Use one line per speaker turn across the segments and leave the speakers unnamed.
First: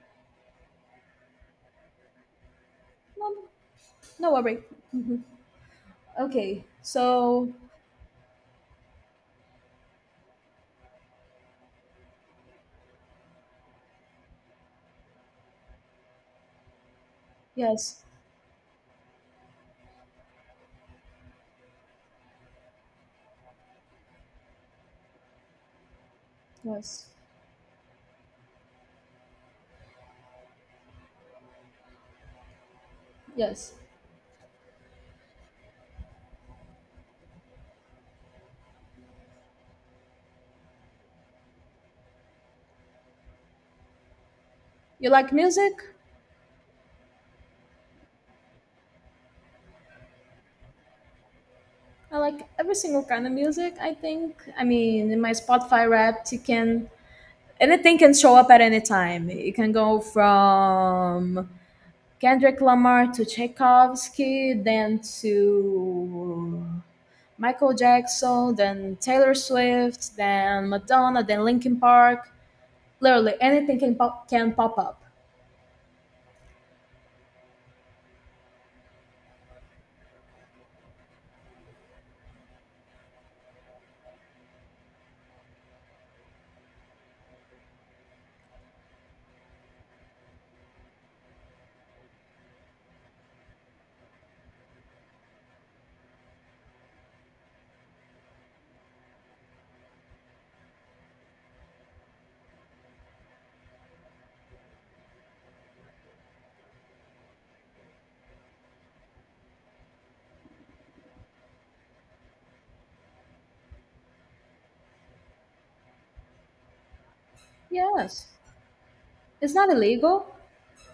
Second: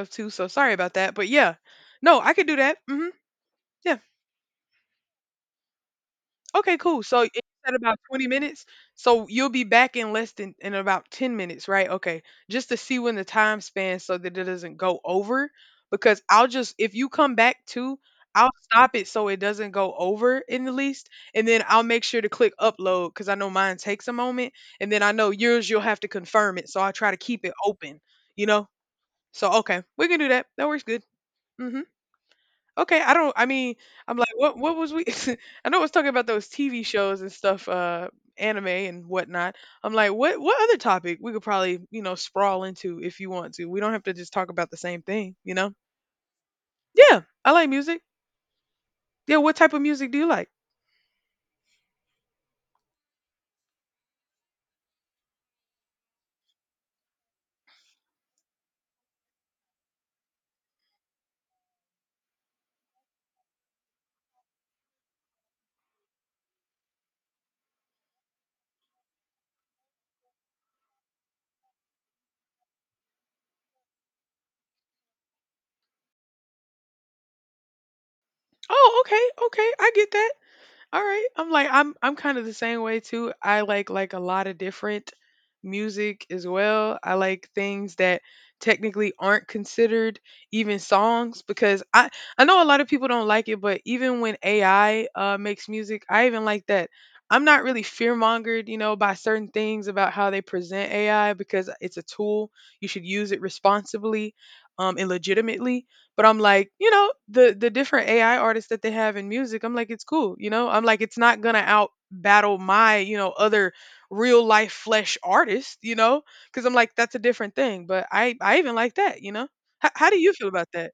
Of too, so sorry about that, but yeah. No, I could do that. Mhm.
No, no,
Yeah.
no worry. Mhm. Okay,
Okay, cool. So it
so
said about 20 minutes. So you'll be back in less than in about 10 minutes, right? Okay. Just to see when the time span so that it doesn't go over because I'll just if you come back too,
yes,
I'll stop it so it doesn't go over in the least, and then I'll make sure to click upload cuz I know mine takes a moment, and then I know yours you'll have to confirm it, so I
yes,
try to keep it open, you know? So okay, we can do that. That works good. Mhm. Okay, I don't. I
yes.
mean, I'm like, what? What was we? I know I was talking about those TV shows and stuff, anime and whatnot. I'm like, what? What other topic we could probably, you know, sprawl into if you want to. We don't have to just talk about the same
You like
thing, you
music?
know? Yeah, I like music. Yeah, what type of music do you like?
I like every single kind of music. I think. I mean, in my Spotify Wrapped, you can anything can show up at any time. It can go from Kendrick Lamar to Tchaikovsky, then to Michael Jackson, then Taylor Swift, then Madonna, then Linkin Park. Literally anything can pop up.
Oh, okay, okay, I get that. All right. I'm like I'm kind of the same way too. I like a lot of different music as well. I like things that technically aren't considered even songs because I know a lot of people don't like it, but even when AI makes music, I even like that. I'm not really fear mongered, you know, by certain things about how they present AI because it's a tool. You should use it responsibly and legitimately. But I'm like, you know, the different AI artists that they have in music, I'm like, it's cool, you know. I'm like, it's not gonna out battle my, you know, other real life flesh artist, you know, because I'm like, that's a different thing. But
Yes,
I even like that, you know.
it's not
How do
illegal.
you feel about that?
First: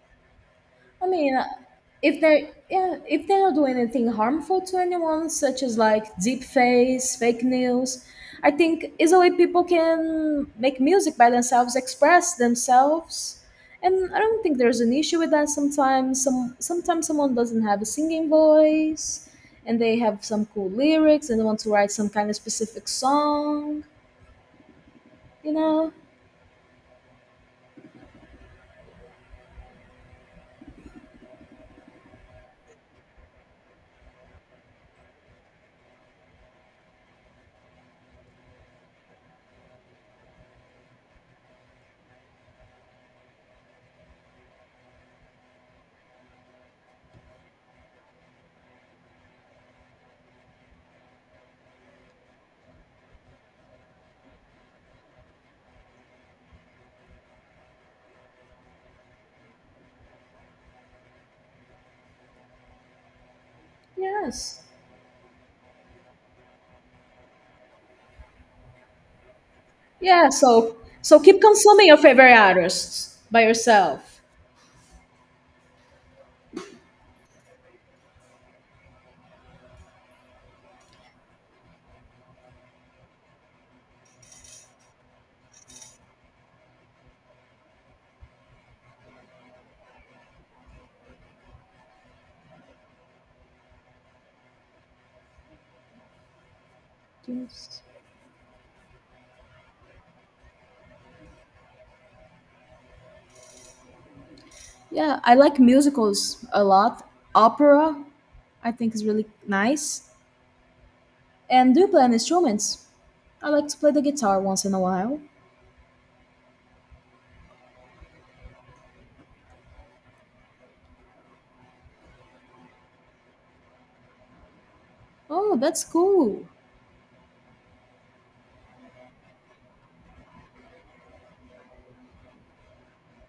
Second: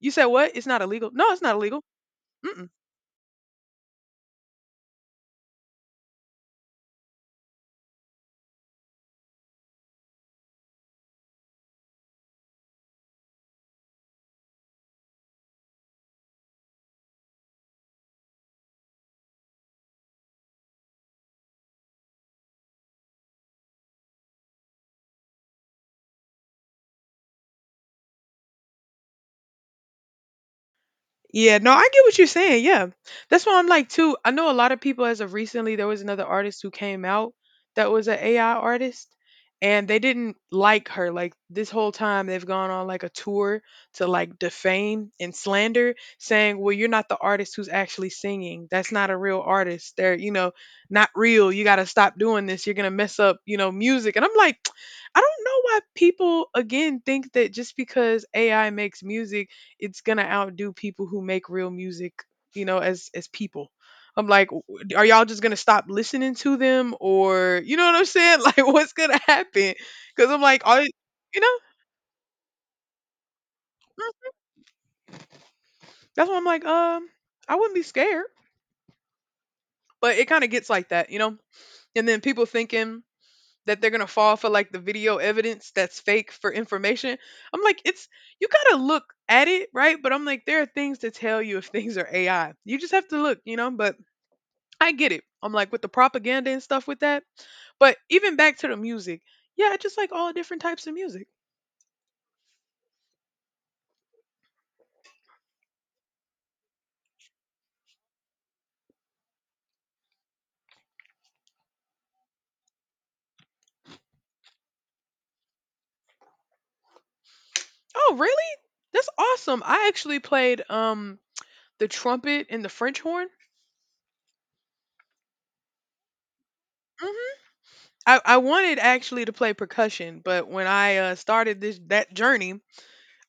You said what? It's not
I
illegal. No,
mean,
it's not illegal.
if they
Mm-mm.
yeah, if they don't do anything harmful to anyone, such as like deep face, fake news, I think is a way people can make music by themselves, express themselves. And I don't think there's an issue with that. Sometimes, sometimes someone doesn't have a singing voice, and they have some cool lyrics, and they want to write some kind of specific song. You know?
Yeah, no, I get what you're saying. Yeah. That's why I'm like too. I know a lot of people as of recently there was another artist who came out that was an AI artist and they didn't like her. Like this whole time they've gone on like a tour to like defame and slander saying, "Well, you're not the artist who's actually singing. That's not a real artist. They're, you know, not real. You got to stop doing this. You're going to mess up, you know, music." And I'm like, I don't know why people again think that just because AI makes music it's gonna outdo people who make real music, you know, as people. I'm like,
Yes.
are y'all just gonna stop listening to them, or you know what I'm saying? Like, what's gonna happen? Because
Yeah,
I'm like,
so
all
so keep
you know,
consuming your favorite artists by yourself.
mm, that's why I'm like, I wouldn't be scared, but it kind of gets like that, you know. And then people thinking that they're gonna fall for like the video evidence that's fake for information. I'm like, it's you gotta look at it, right? But I'm like, there are things to tell you if things are AI. You just have to look, you know. But I get it. I'm like with the propaganda and stuff with that.
Yes.
But even back to the music, yeah, I just like all different types of music.
Yeah, I like musicals a lot. Opera, I think is really nice. And do you play any instruments? I like to play the guitar once in a while.
Oh, really? That's awesome. I actually played the trumpet and the French horn.
Oh, that's cool.
hmm I wanted actually to play percussion, but when I started this that journey,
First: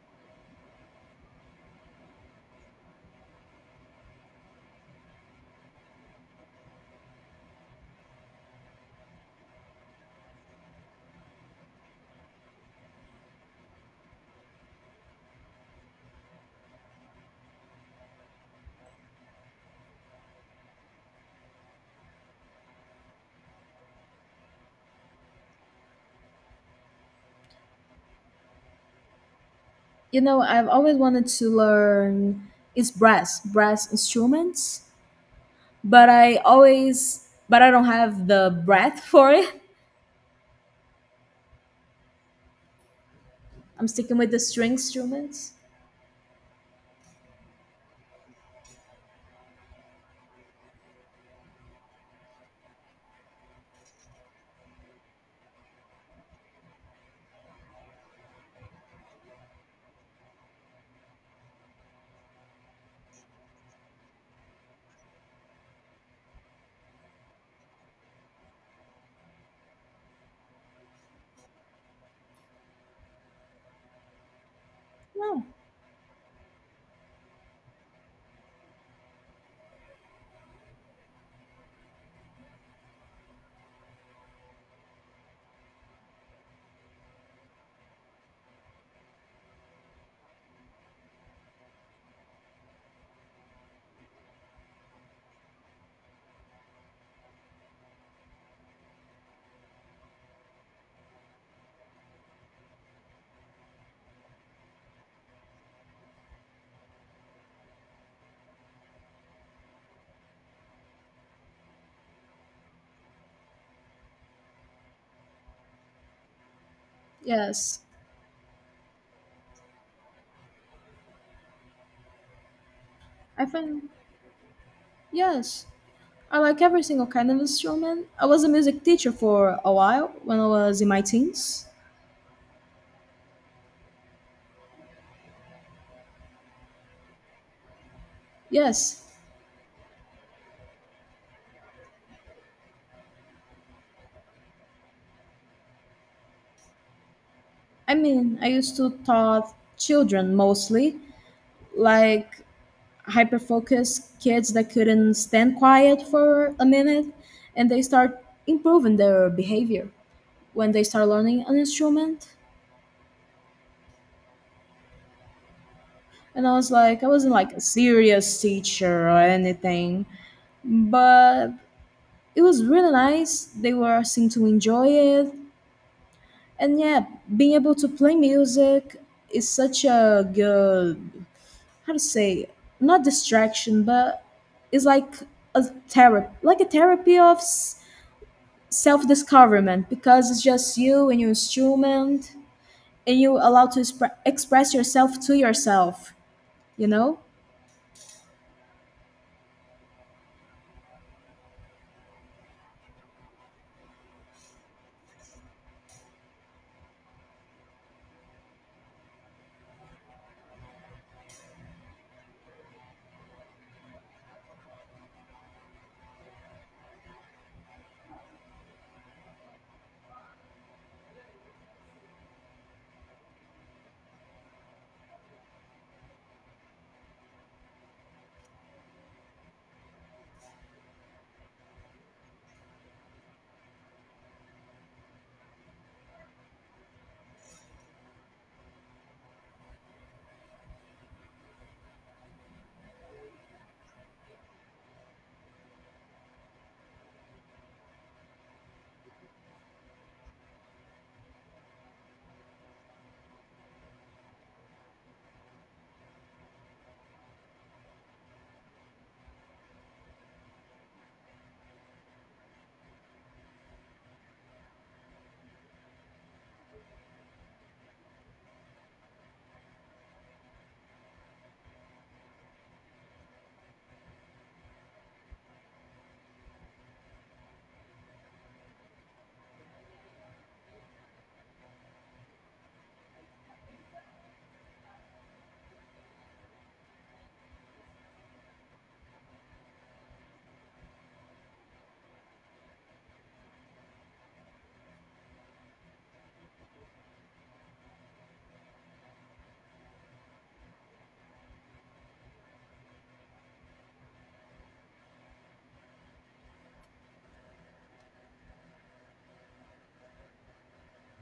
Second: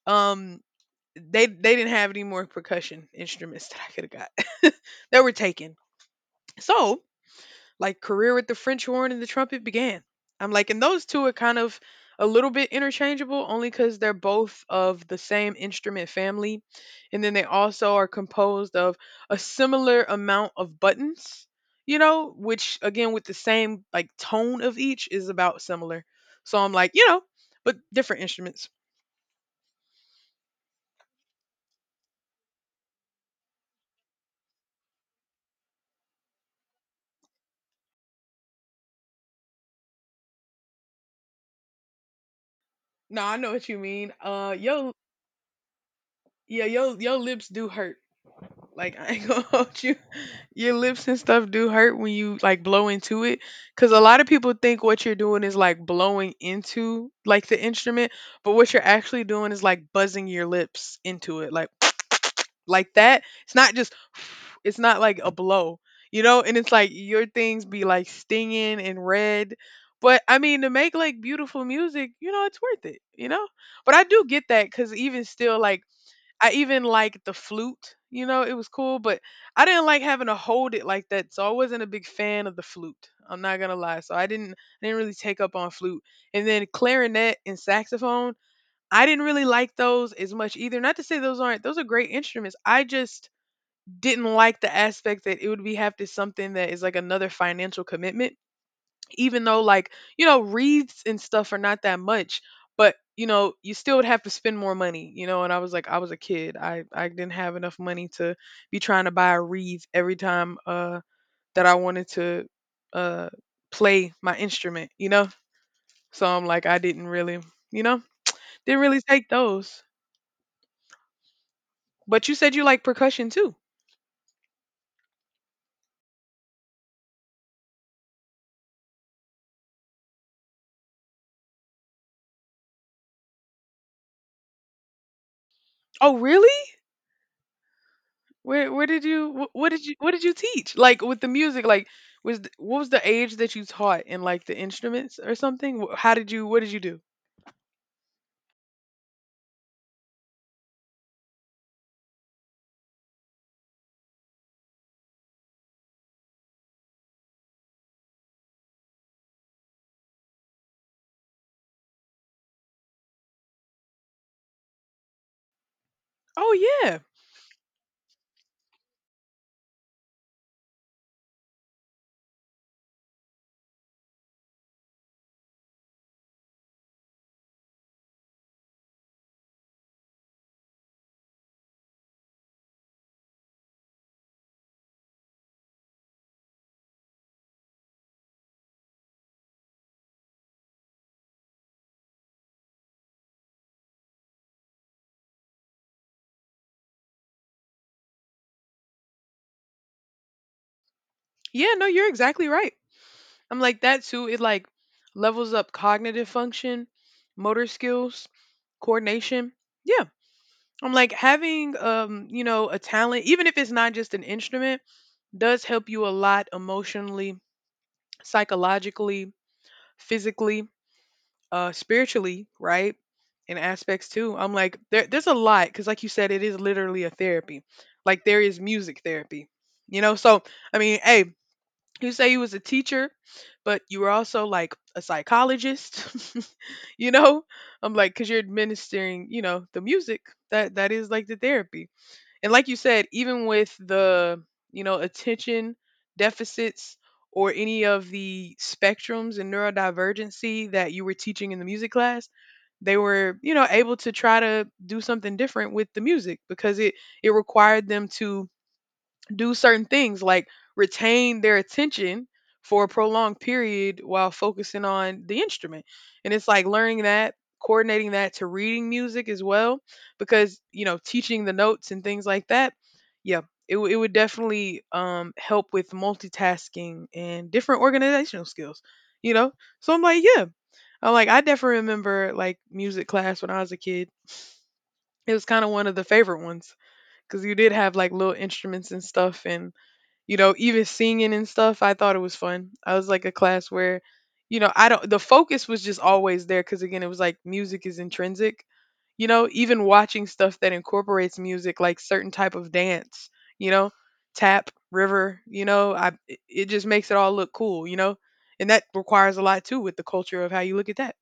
um, they didn't have any more percussion instruments that I could have got that were taken. So like career with the French horn and the trumpet began. I'm like, and those two are kind of a little bit interchangeable only because they're both of the same instrument family. And then they also are composed of a similar amount of buttons, you know, which again, with the same like tone of each is about similar. So I'm like, you know, but different instruments.
You know, I've always wanted to learn brass instruments, but I don't have the breath for it.
No, I know what you
I'm
mean.
sticking with the string instruments.
Yeah, yo lips do hurt. Like I ain't gonna hold you. Your lips and stuff do hurt when you like blow into it because a lot of people think what you're doing is like blowing into like the instrument, but what you're actually doing is like buzzing your lips into it like like that. It's not just it's not like a blow, you know, and it's like your things be like stinging and red, but I mean to make like beautiful music, you know, it's worth it, you know. But I do get that because even
No.
still like I even liked the flute, you know, it was cool, but I didn't like having to hold it like that, so I wasn't a big fan of the flute. I'm not gonna lie, so I didn't really take up on flute. And then clarinet and saxophone, I didn't really like those as much either. Not to say those aren't those are great instruments. I just didn't like the aspect that it would be have to something that is like another financial commitment, even though like you know wreaths and stuff are not that much, but you know you still would have to spend more money, you know, and I was like I was a kid, I didn't have enough money to be trying to buy a wreath every time that I wanted to uh play my instrument, you know. So I'm like, I didn't really
Yes.
you know didn't really take those. But you said you like percussion
I
too?
find Yes, I like every single kind of instrument. I was a music teacher for a while when I was in my teens.
Oh, really? Where
Yes,
did you wh- What did you teach? Like with the music, like what was the age that you taught in, like the instruments or something? How did you what did you do?
I mean, I used to taught children mostly, like hyper focused kids that couldn't stand quiet for a minute and they start improving their behavior when they start learning an instrument. And I was
Oh yeah.
like, I wasn't like a serious teacher or anything, but it was really nice. They were seemed to enjoy it. And yeah, being able to play music is such a good, how to say, not distraction, but it's like a therapy, like a therapy of self-discoverment, because it's just you and your instrument and you allowed to express yourself to yourself, you know.
Yeah, no, you're exactly right. I'm like that too. It like levels up cognitive function, motor skills, coordination. Yeah. I'm like having you know, a talent, even if it's not just an instrument, does help you a lot emotionally, psychologically, physically, spiritually, right? And aspects too. I'm like there's a lot because like you said it is literally a therapy. Like there is music therapy, you know. So I mean hey, you say you was a teacher, but you were also like a psychologist. You know, I'm like because you're administering you know the music that is like the therapy. And like you said, even with the, you know, attention deficits or any of the spectrums and neurodivergency that you were teaching in the music class, they were, you know, able to try to do something different with the music because it required them to do certain things like retain their attention for a prolonged period while focusing on the instrument. And it's like learning that, coordinating that to reading music as well, because, you know, teaching the notes and things like that. Yeah, it would definitely help with multitasking and different organizational skills, you know? So I'm like, yeah. I'm like, I definitely remember like music class when I was a kid. It was kind of one of the favorite ones because you did have like little instruments and stuff, and you know, even singing and stuff, I thought it was fun. I was like a class where, you know, I don't, the focus was just always there because again, it was like music is intrinsic, you know, even watching stuff that incorporates music, like certain type of dance, you know, tap, river, you know, it it just makes it all look cool, you know, and that requires a lot too with the culture of how you look at that.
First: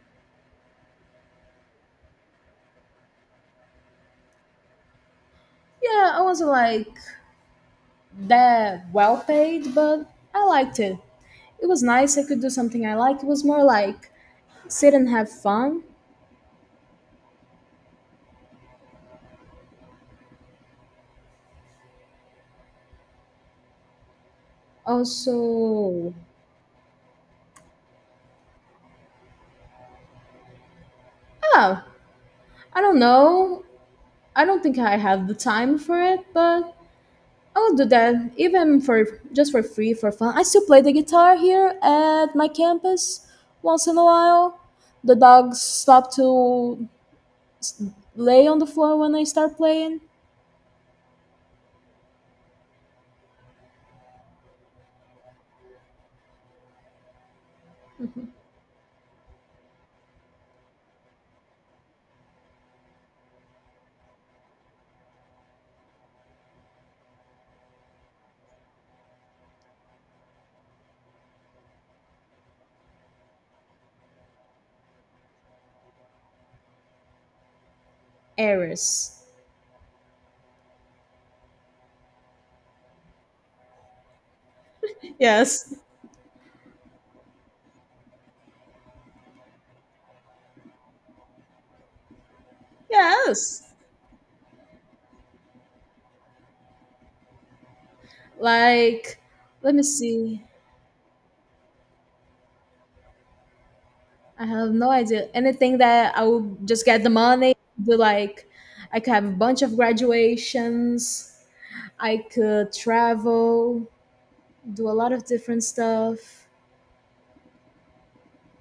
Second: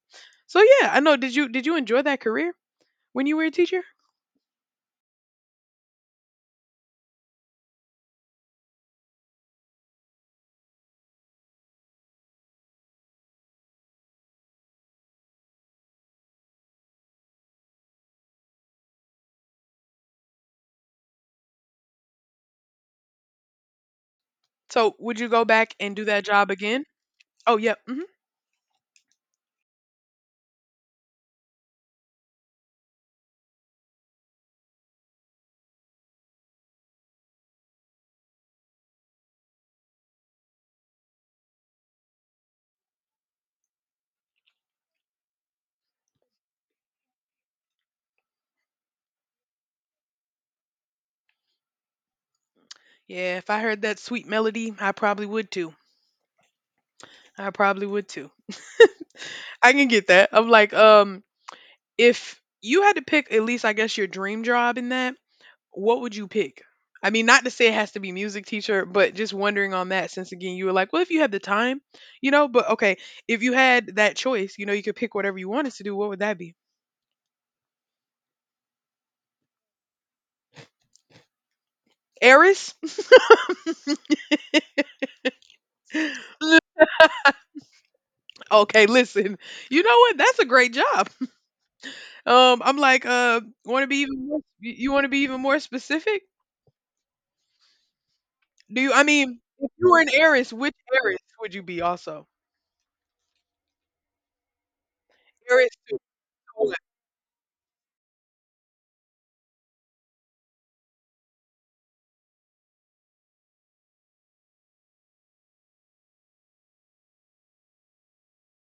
So yeah, I know. Did you enjoy that career when you were a teacher?
Yeah, I wasn't like that well paid, but I liked it. It was nice, I could do something I liked. It was more like sit and have fun
So, would you
also.
go back and do that job again? Oh, yep.
Yeah, I don't know. I don't think I have the time for it, but I will do that even for just for free for fun. I still play the guitar here at my campus once in a while. The dogs stop to s- lay on the floor when I start playing.
Yeah, if I heard that sweet melody, I probably would too. I probably would too. I can get that. I'm like, if you had to pick at least, I guess, your dream job in that, what would you pick? I mean, not to say it has to be music teacher, but just wondering on that since again you were like, well, if you had the time, you know, but okay, if you had that choice, you know, you could pick whatever you wanted to do, what would that be?
Eris.
Eris?
Yes.
Li- okay, listen. You know what? That's a great job. I'm like,
Yes.
want to be even more, you want to be even more specific? Do you? I
Like,
mean, if
let me
you were an
see.
heiress, which heiress would you be? Also,
I have no idea.
heiress
Anything
to
that I will
what?
just get the money, do, like, I could have a bunch of graduations. I could travel, do a lot of different stuff.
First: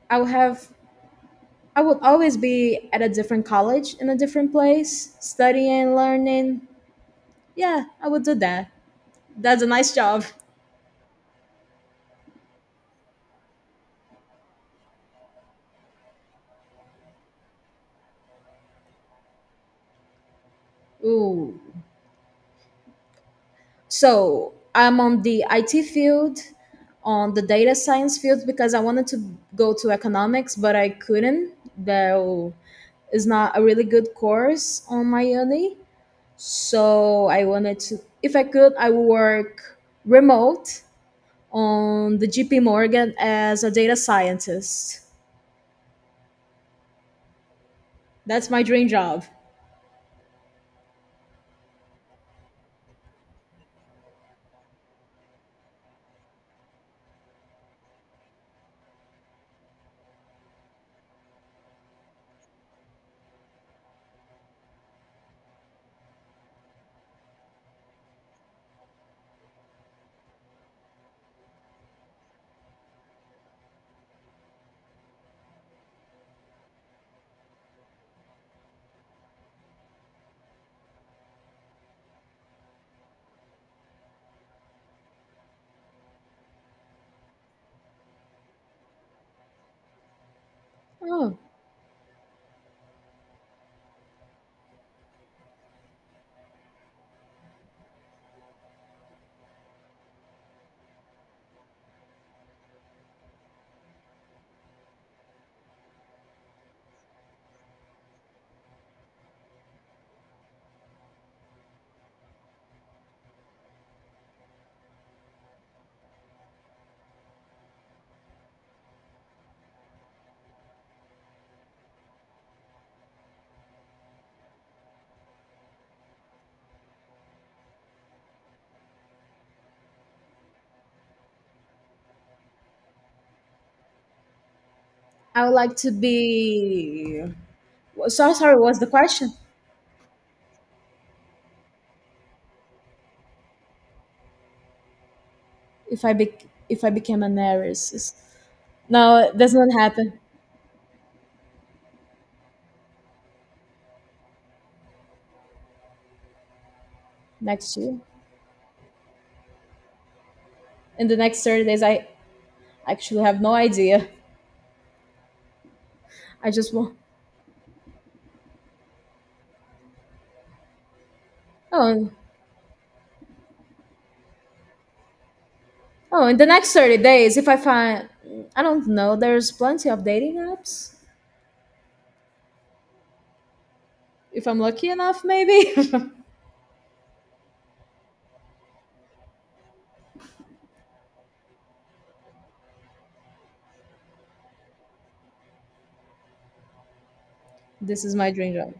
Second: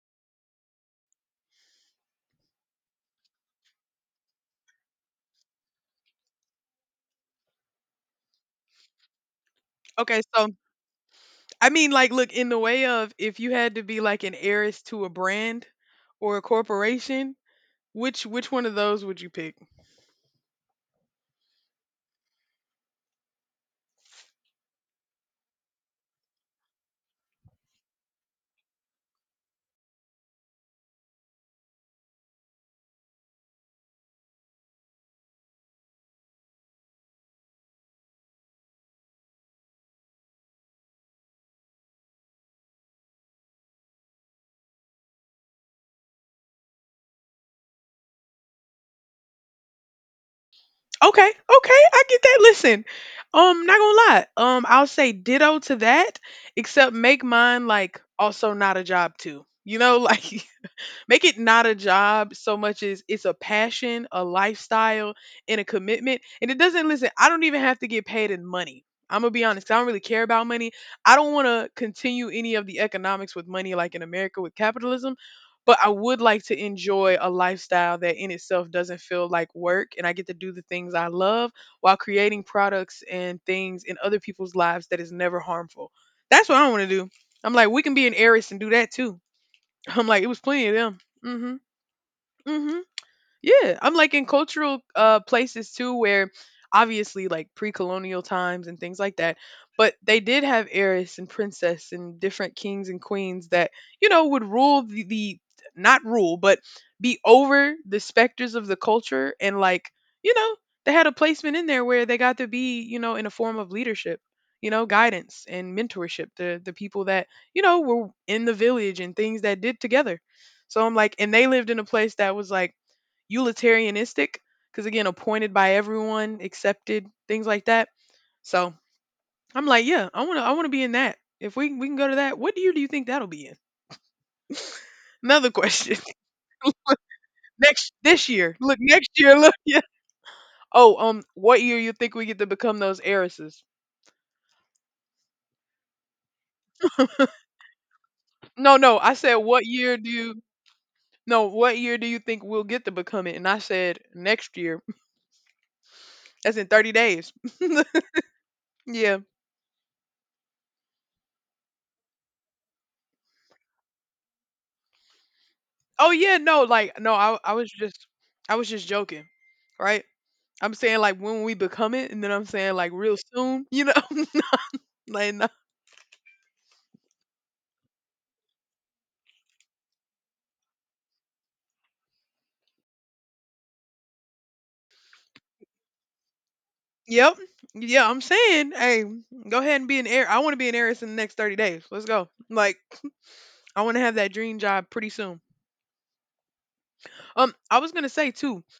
I would have I would always be at a different college in a different place, studying, learning. Yeah, I would do that. That's a nice
Okay,
job.
so look, in the way of if you had to be like an heiress to a brand or a corporation, which one of those would you pick?
Ooh. So I'm on the IT field, on the data science field because I wanted to go to economics, but I couldn't. There is not a really good course on my uni. So I wanted to, if I could, I would work remote on the JP Morgan as a data scientist. That's my dream job.
Okay, okay, I get that. Listen, not gonna lie, I'll say ditto to that, except make mine like also not a job too. You know, like Make it not a job so much as it's a passion, a lifestyle, and a commitment. And it doesn't listen, I don't even have to get paid in money. I'm gonna be honest, 'cause I don't really care about money. I don't wanna continue any of the economics with money like in America with capitalism. But I would like to enjoy a lifestyle that in itself doesn't feel like work, and I get to do the things I love while creating products and things in other people's lives that is never harmful. That's what I want to do. I'm like, we can be an heiress and do that too. I'm like, it was plenty of them.
Oh,
Hmm. Hmm, yeah, I'm like in cultural places too where obviously like pre-colonial times and things like that, but they did have heiress and princess and different kings and queens that, you know, would rule the, not rule, but be over the specters of the culture and like, you know, they had a placement in there where they got to be, you know, in a form of leadership, you know, guidance and mentorship to the people that, you know, were in the village and things that did together. So I'm like, and they lived in a place that was like utilitarianistic because again appointed by everyone accepted things like that so I'm like yeah I want to be in that if we can go to that. What year do you think that'll be in?
I
Another
would like to
question.
be. So sorry. What's the
Next
question?
year, look. Yeah. Oh, what year you think we get to become those heiresses?
If I be, if I became an heiress,
No, I
no,
said
it does
what
not
year do
happen
you, no, what year do you think we'll get to become it? And I said next year. That's in 30 days.
next year.
Yeah.
In the next 30 days, I actually have no idea.
Oh yeah,
I
no,
just want.
like, no I, I was just, I was just joking, right? I'm saying, like, when we become it,
Oh,
and then I'm saying, like, real soon, you know? Like, no.
oh, in the next 30 days, if I find, I don't know. There's plenty of dating apps. If I'm lucky enough, maybe.
Yep. Yeah, I'm saying, hey, go ahead and be an heir. I want to be an heiress in the next 30 days. Let's go. Like, I want to have that dream job pretty soon. I was
This
gonna
is
say
my dream
too.
job.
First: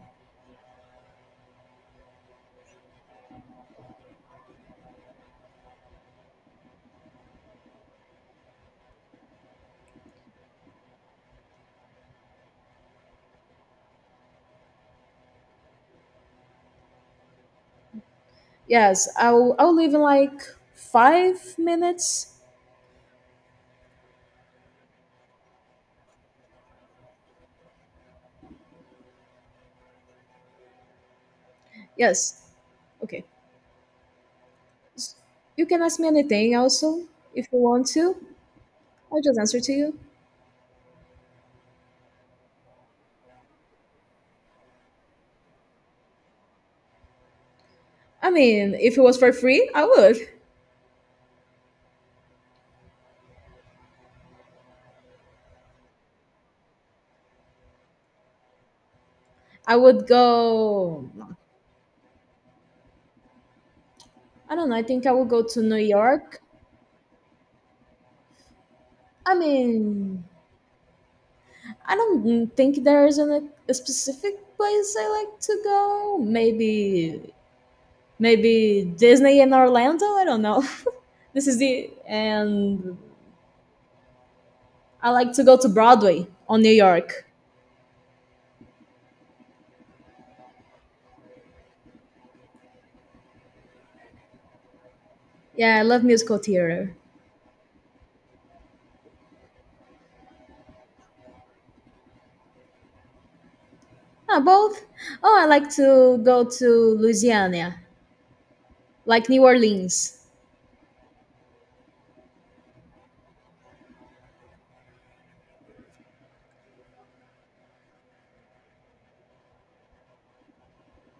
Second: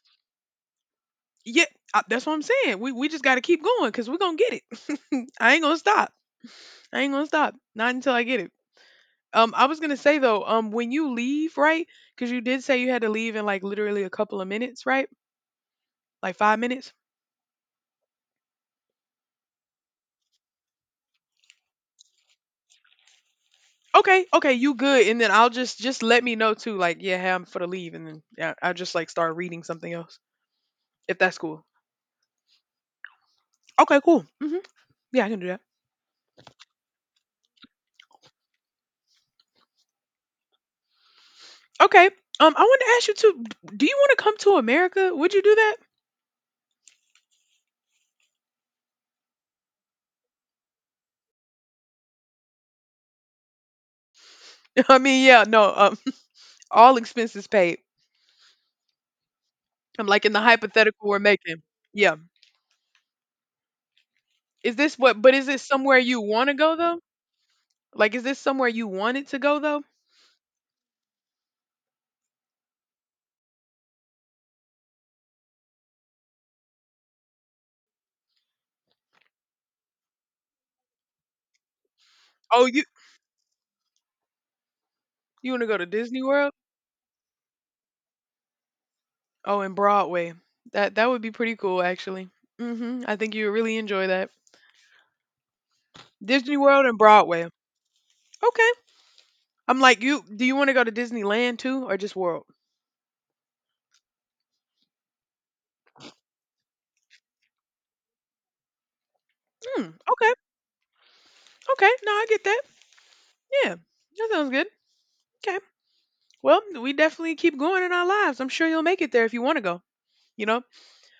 Yeah, that's what I'm saying. We just gotta keep going because we're gonna get it. I ain't gonna stop. I ain't gonna stop. Not until I get it. I was gonna say though, when you leave, right? Because you did say you had to leave in like literally a couple of minutes, right? Like 5 minutes.
Yes, I'll leave in like 5 minutes.
Okay, okay, you good. And then I'll just let me know too. Like, yeah, hey, I'm for the leave, and then yeah, I just like start reading something else if that's cool.
Yes. Okay.
Okay, cool. Hmm.
S-
Yeah, I can do that.
You can ask me anything also if you want to. I'll just answer to you.
Okay. I want to ask you too. Do you want to come to America? Would you do that?
I mean, if it was for free, I would.
I mean, yeah, no. All expenses paid.
I
I'm
would
like in the hypothetical
go.
we're making. Yeah.
I don't know.
Is
I
this
think I
what?
would
But
go
is this
to New
somewhere you
York.
want to go though? Like, is this somewhere you wanted
I
to go though?
mean, I don't think there is a specific place I like to go. Maybe Disney in Orlando. I don't know. this is the
Oh,
and I like to
you
go
want to
to
go to Disney
Broadway
World?
on New York.
Oh, and Broadway. That would be pretty cool actually. Mhm. I think you would really enjoy that.
Yeah, I love musical
Disney World
theater.
and Broadway. Okay. I'm like, you do you want to go to Disneyland too or just World?
Ah, both. Oh, I like to go to Louisiana, like New
Hmm.
Orleans.
Okay. Okay. No, I get that. Yeah. That sounds good. Okay. Well, we definitely keep going in our lives. I'm sure you'll make it there if you want to go, you know?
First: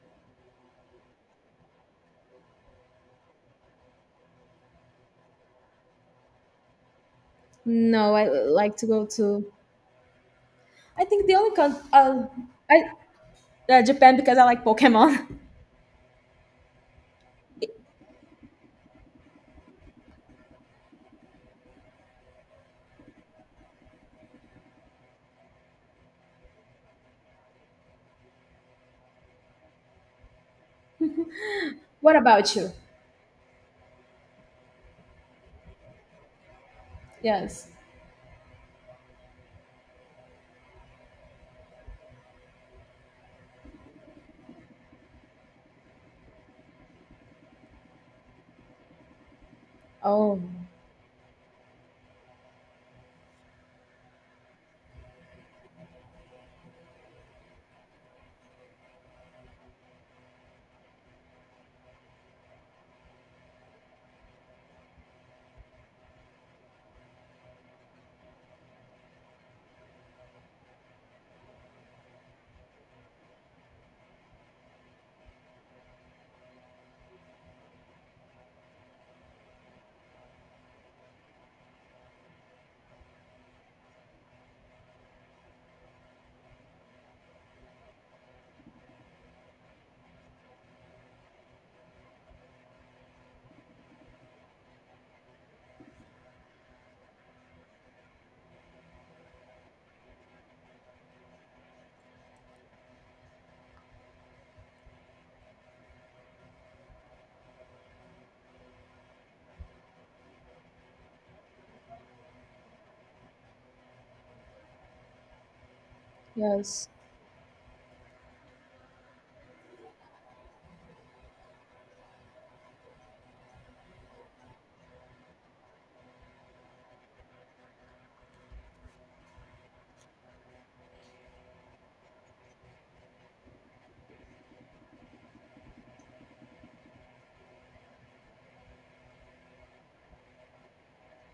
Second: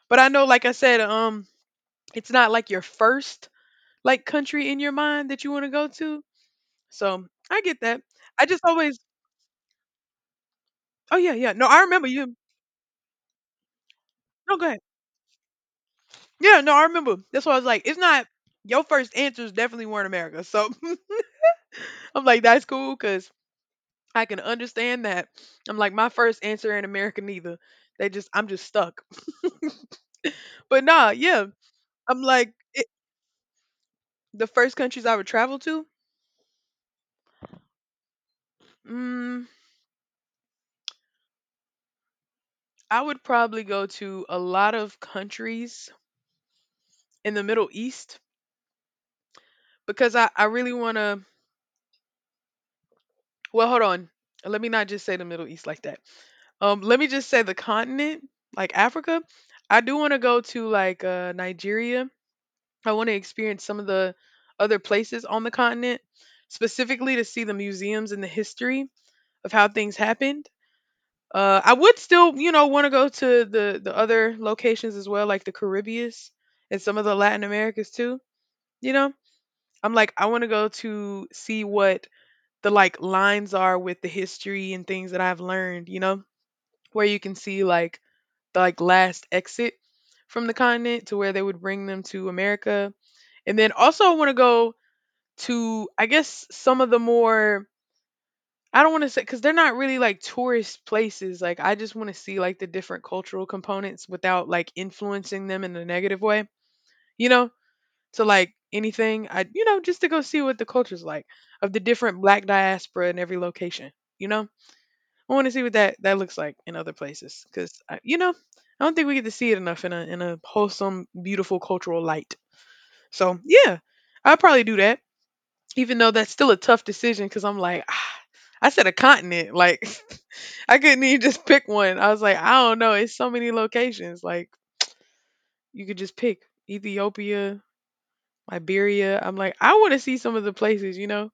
But I know like I said, it's not like your first like country in your mind that you want to go to. So, I get that.
No, I
I just
like to
always.
go to. I
Oh
think
yeah,
the
yeah.
only
No,
con,
I remember you.
I Japan, because I
No,
like
go ahead.
Pokemon.
Yeah, no, I remember. That's why I was like, it's not your first answers definitely weren't America. So I'm like, that's cool because I can understand that. I'm like, my first answer ain't America neither. I'm just stuck. But nah, yeah,
What
I'm like,
about you?
the first countries I would travel to,
Yes.
mm, I would probably go to a lot of countries in the Middle East because
Oh,
I really want to. Well, hold on. Let me not just say the Middle East like that. Let me just say the continent, like Africa. I do want to go to like Nigeria. I want to experience some of the other places on the continent, specifically to see the museums and the history of how things happened. I would still, you know, want to go to the other locations as well, like the Caribbean and some of the Latin Americas too. You know, I'm like, I want to go to see what the like lines are with the history and things that I've learned, you know, where you can see like the like last exit from the continent to where they would bring them to America. And then also I want to go to I guess some of the more, I don't want to say cuz they're not really like tourist places. Like I just want to see like the different cultural components without like influencing them in a negative way, you know, to like anything. I, you know, just to go see what the culture's like of the different black diaspora in every location, you know? I want to see what that looks like in
yes,
other places because you know I don't think we get to see it enough in a wholesome, beautiful cultural light. So yeah, I'll probably do that. Even though that's still a tough decision because I'm like, "Ah, I said a continent. Like I couldn't even just pick one. I was like, I don't know. It's so many locations. Like you could just pick Ethiopia, Liberia. I'm like, I want to see some of the places, you know,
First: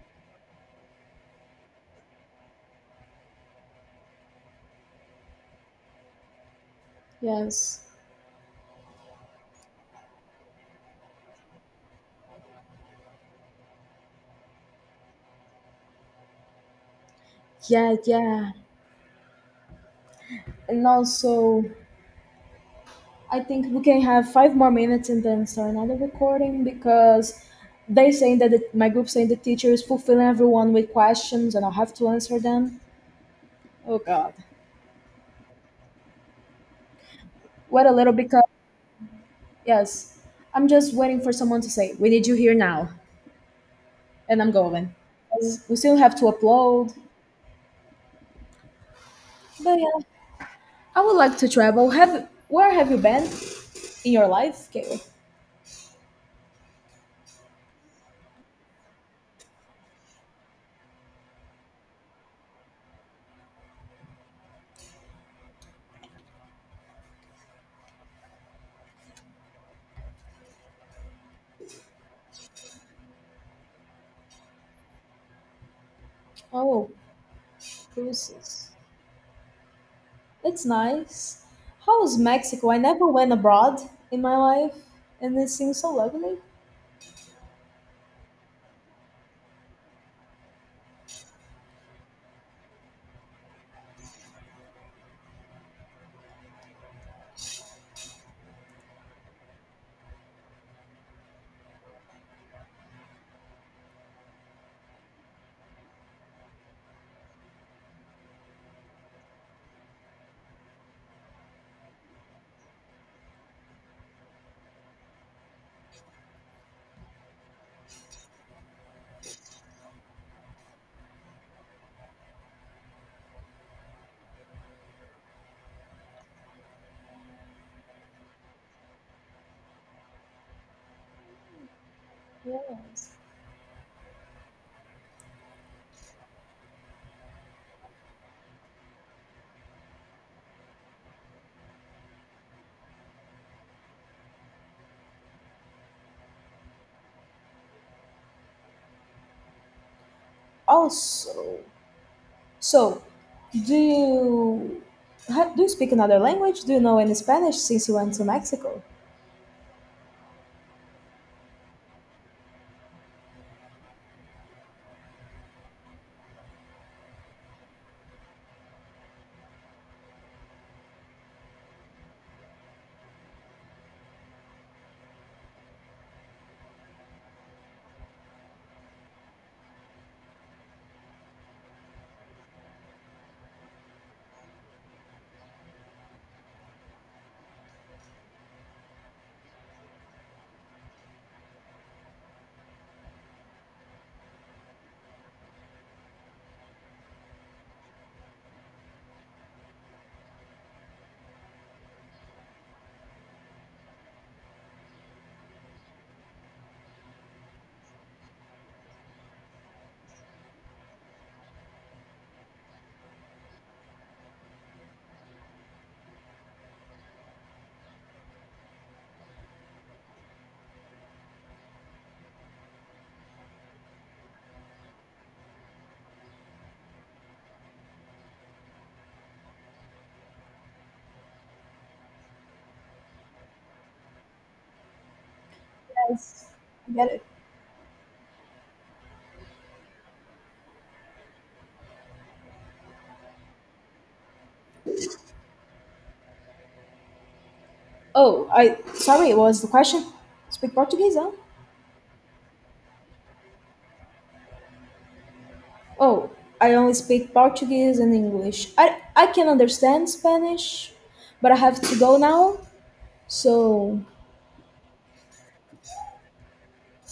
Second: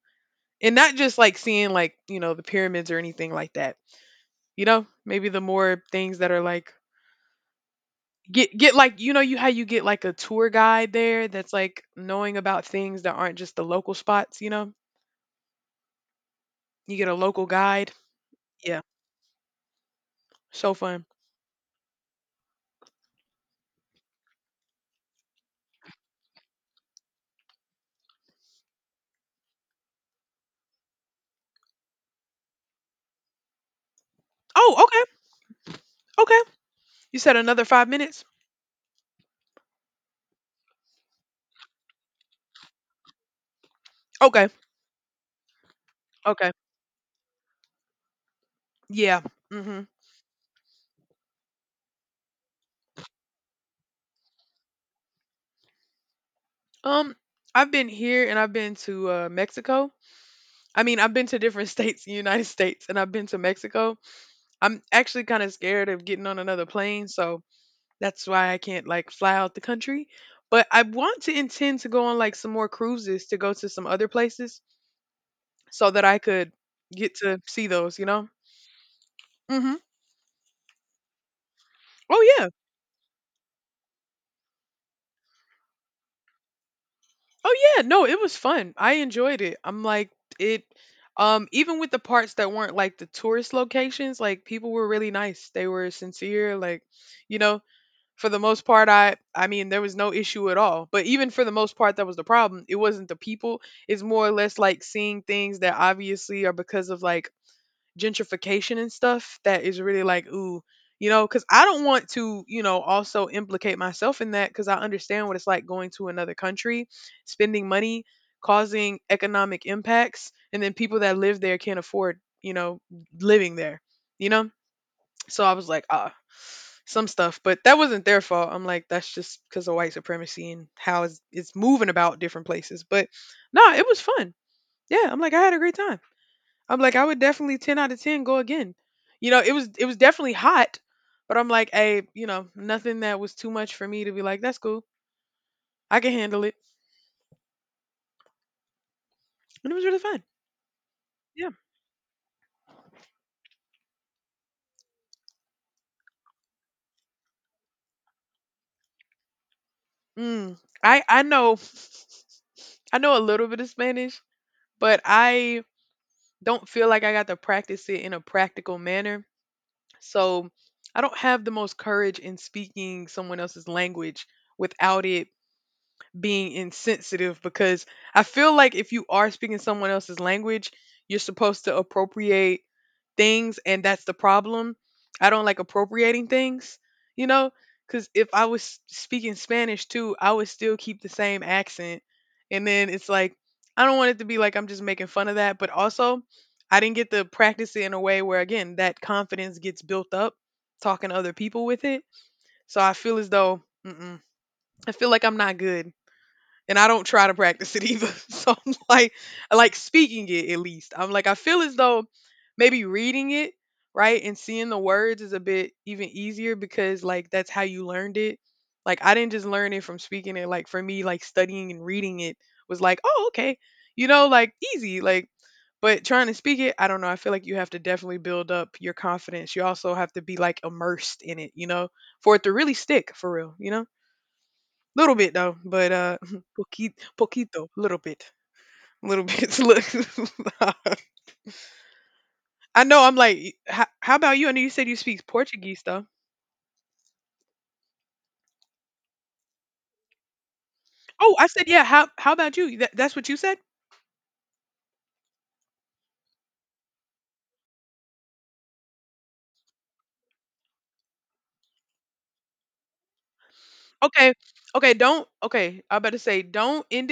and not just like seeing like you know the pyramids or anything like that, you know, maybe the more things that are like,
yes,
get like you know you how you get like a tour guide there that's like knowing about things that aren't just the local spots, you know? You get a local guide.
yeah, yeah,
Yeah. So
and
fun.
also I think we can have 5 more minutes and then start another recording, because they saying that my group saying the teacher is fulfilling everyone with questions and I'll have to answer them. Oh God.
Oh, okay. Okay. You said another
Wait
5
a little
minutes?
because yes, I'm just waiting for someone to say we need you here now, and
Okay.
I'm going, 'cause we still have to
Okay.
upload.
Yeah.
But
Mhm.
yeah, I would like to travel. Have Where have you been in your life, Kayla?
Um I've been here and I've been to Mexico. I mean, I've been to different states in the United States and I've been to Mexico. I'm actually kind of scared of getting on another plane, so that's why I can't like fly out the country. But I want to intend to go on like some more cruises to go to some other places so that I could
Oh,
get to see those, you know?
cruises.
Hmm.
It's nice. How is
Oh yeah.
Mexico? I never went abroad in my life, and it seems so lovely.
Oh yeah. No, it was fun. I enjoyed it. I'm like it even with the parts that weren't like the tourist locations, like people were really nice. They were sincere, like, you know, for the most part, I mean there was no issue at all. But even for the most part that was the problem. It wasn't the people. It's more or less like seeing things that obviously are because of like gentrification and stuff that is really like ooh, you know, cuz I don't want to, you know, also implicate myself in that cuz I understand what it's like going to another country, spending money, causing economic impacts and then people that live there can't afford, you know, living there. You know? So I was like, ah, some stuff, but that wasn't their fault. I'm like, that's just because of white supremacy and how it's moving about different places. But
Yes.
no, it was fun. Yeah, I'm like, I had a great time. I'm like, I would definitely 10 out of 10 go again. You know, it was definitely hot, but I'm like, hey, you know, nothing that was too much for me to be like, that's cool. I can handle it, and it was really fun. Yeah.
Also, so do you do you speak another language? Do you know any Spanish since you went to Mexico?
Mm. I I know I know a little bit of Spanish, but I don't feel like I got to practice it in a practical manner. So I don't have the most courage in speaking someone else's language without it being insensitive because I feel like if you are speaking someone else's language, you're supposed to appropriate things, and that's the problem. I don't like appropriating things, you know, because if I was speaking Spanish too, I would still keep the same accent. And then it's like, I don't want it to be like I'm just making fun of that, but also I didn't get to practice it in a way where, again, that confidence gets built up talking to other people with it. So I feel as though, mm-mm, I feel like I'm not good and I don't try to practice it either. So I'm like, I like speaking it at least. I'm like, I feel as though maybe reading it, right, and seeing the words is a bit even easier because like that's how you learned it. Like I didn't just learn it from speaking it. Like for me, like studying and reading it was like, oh, okay, you know, like easy, like. But trying to speak it, I don't know. I feel like you have to definitely build up your confidence. You also have to be like immersed in it, you know, for it to really stick for real, you know. Little bit though, but
Yes, I
poquito,
get it.
poquito, little bit, little bit. Look, I know. I'm like, how about you? I know you said you speak Portuguese though.
Oh, I sorry. What was the question? Speak Portuguese, huh?
Oh, I said yeah. How about you? That's what you said.
Oh, I only speak Portuguese and English. I can understand Spanish, but I have to go now. So
Okay, okay. Don't, okay. I better say don't end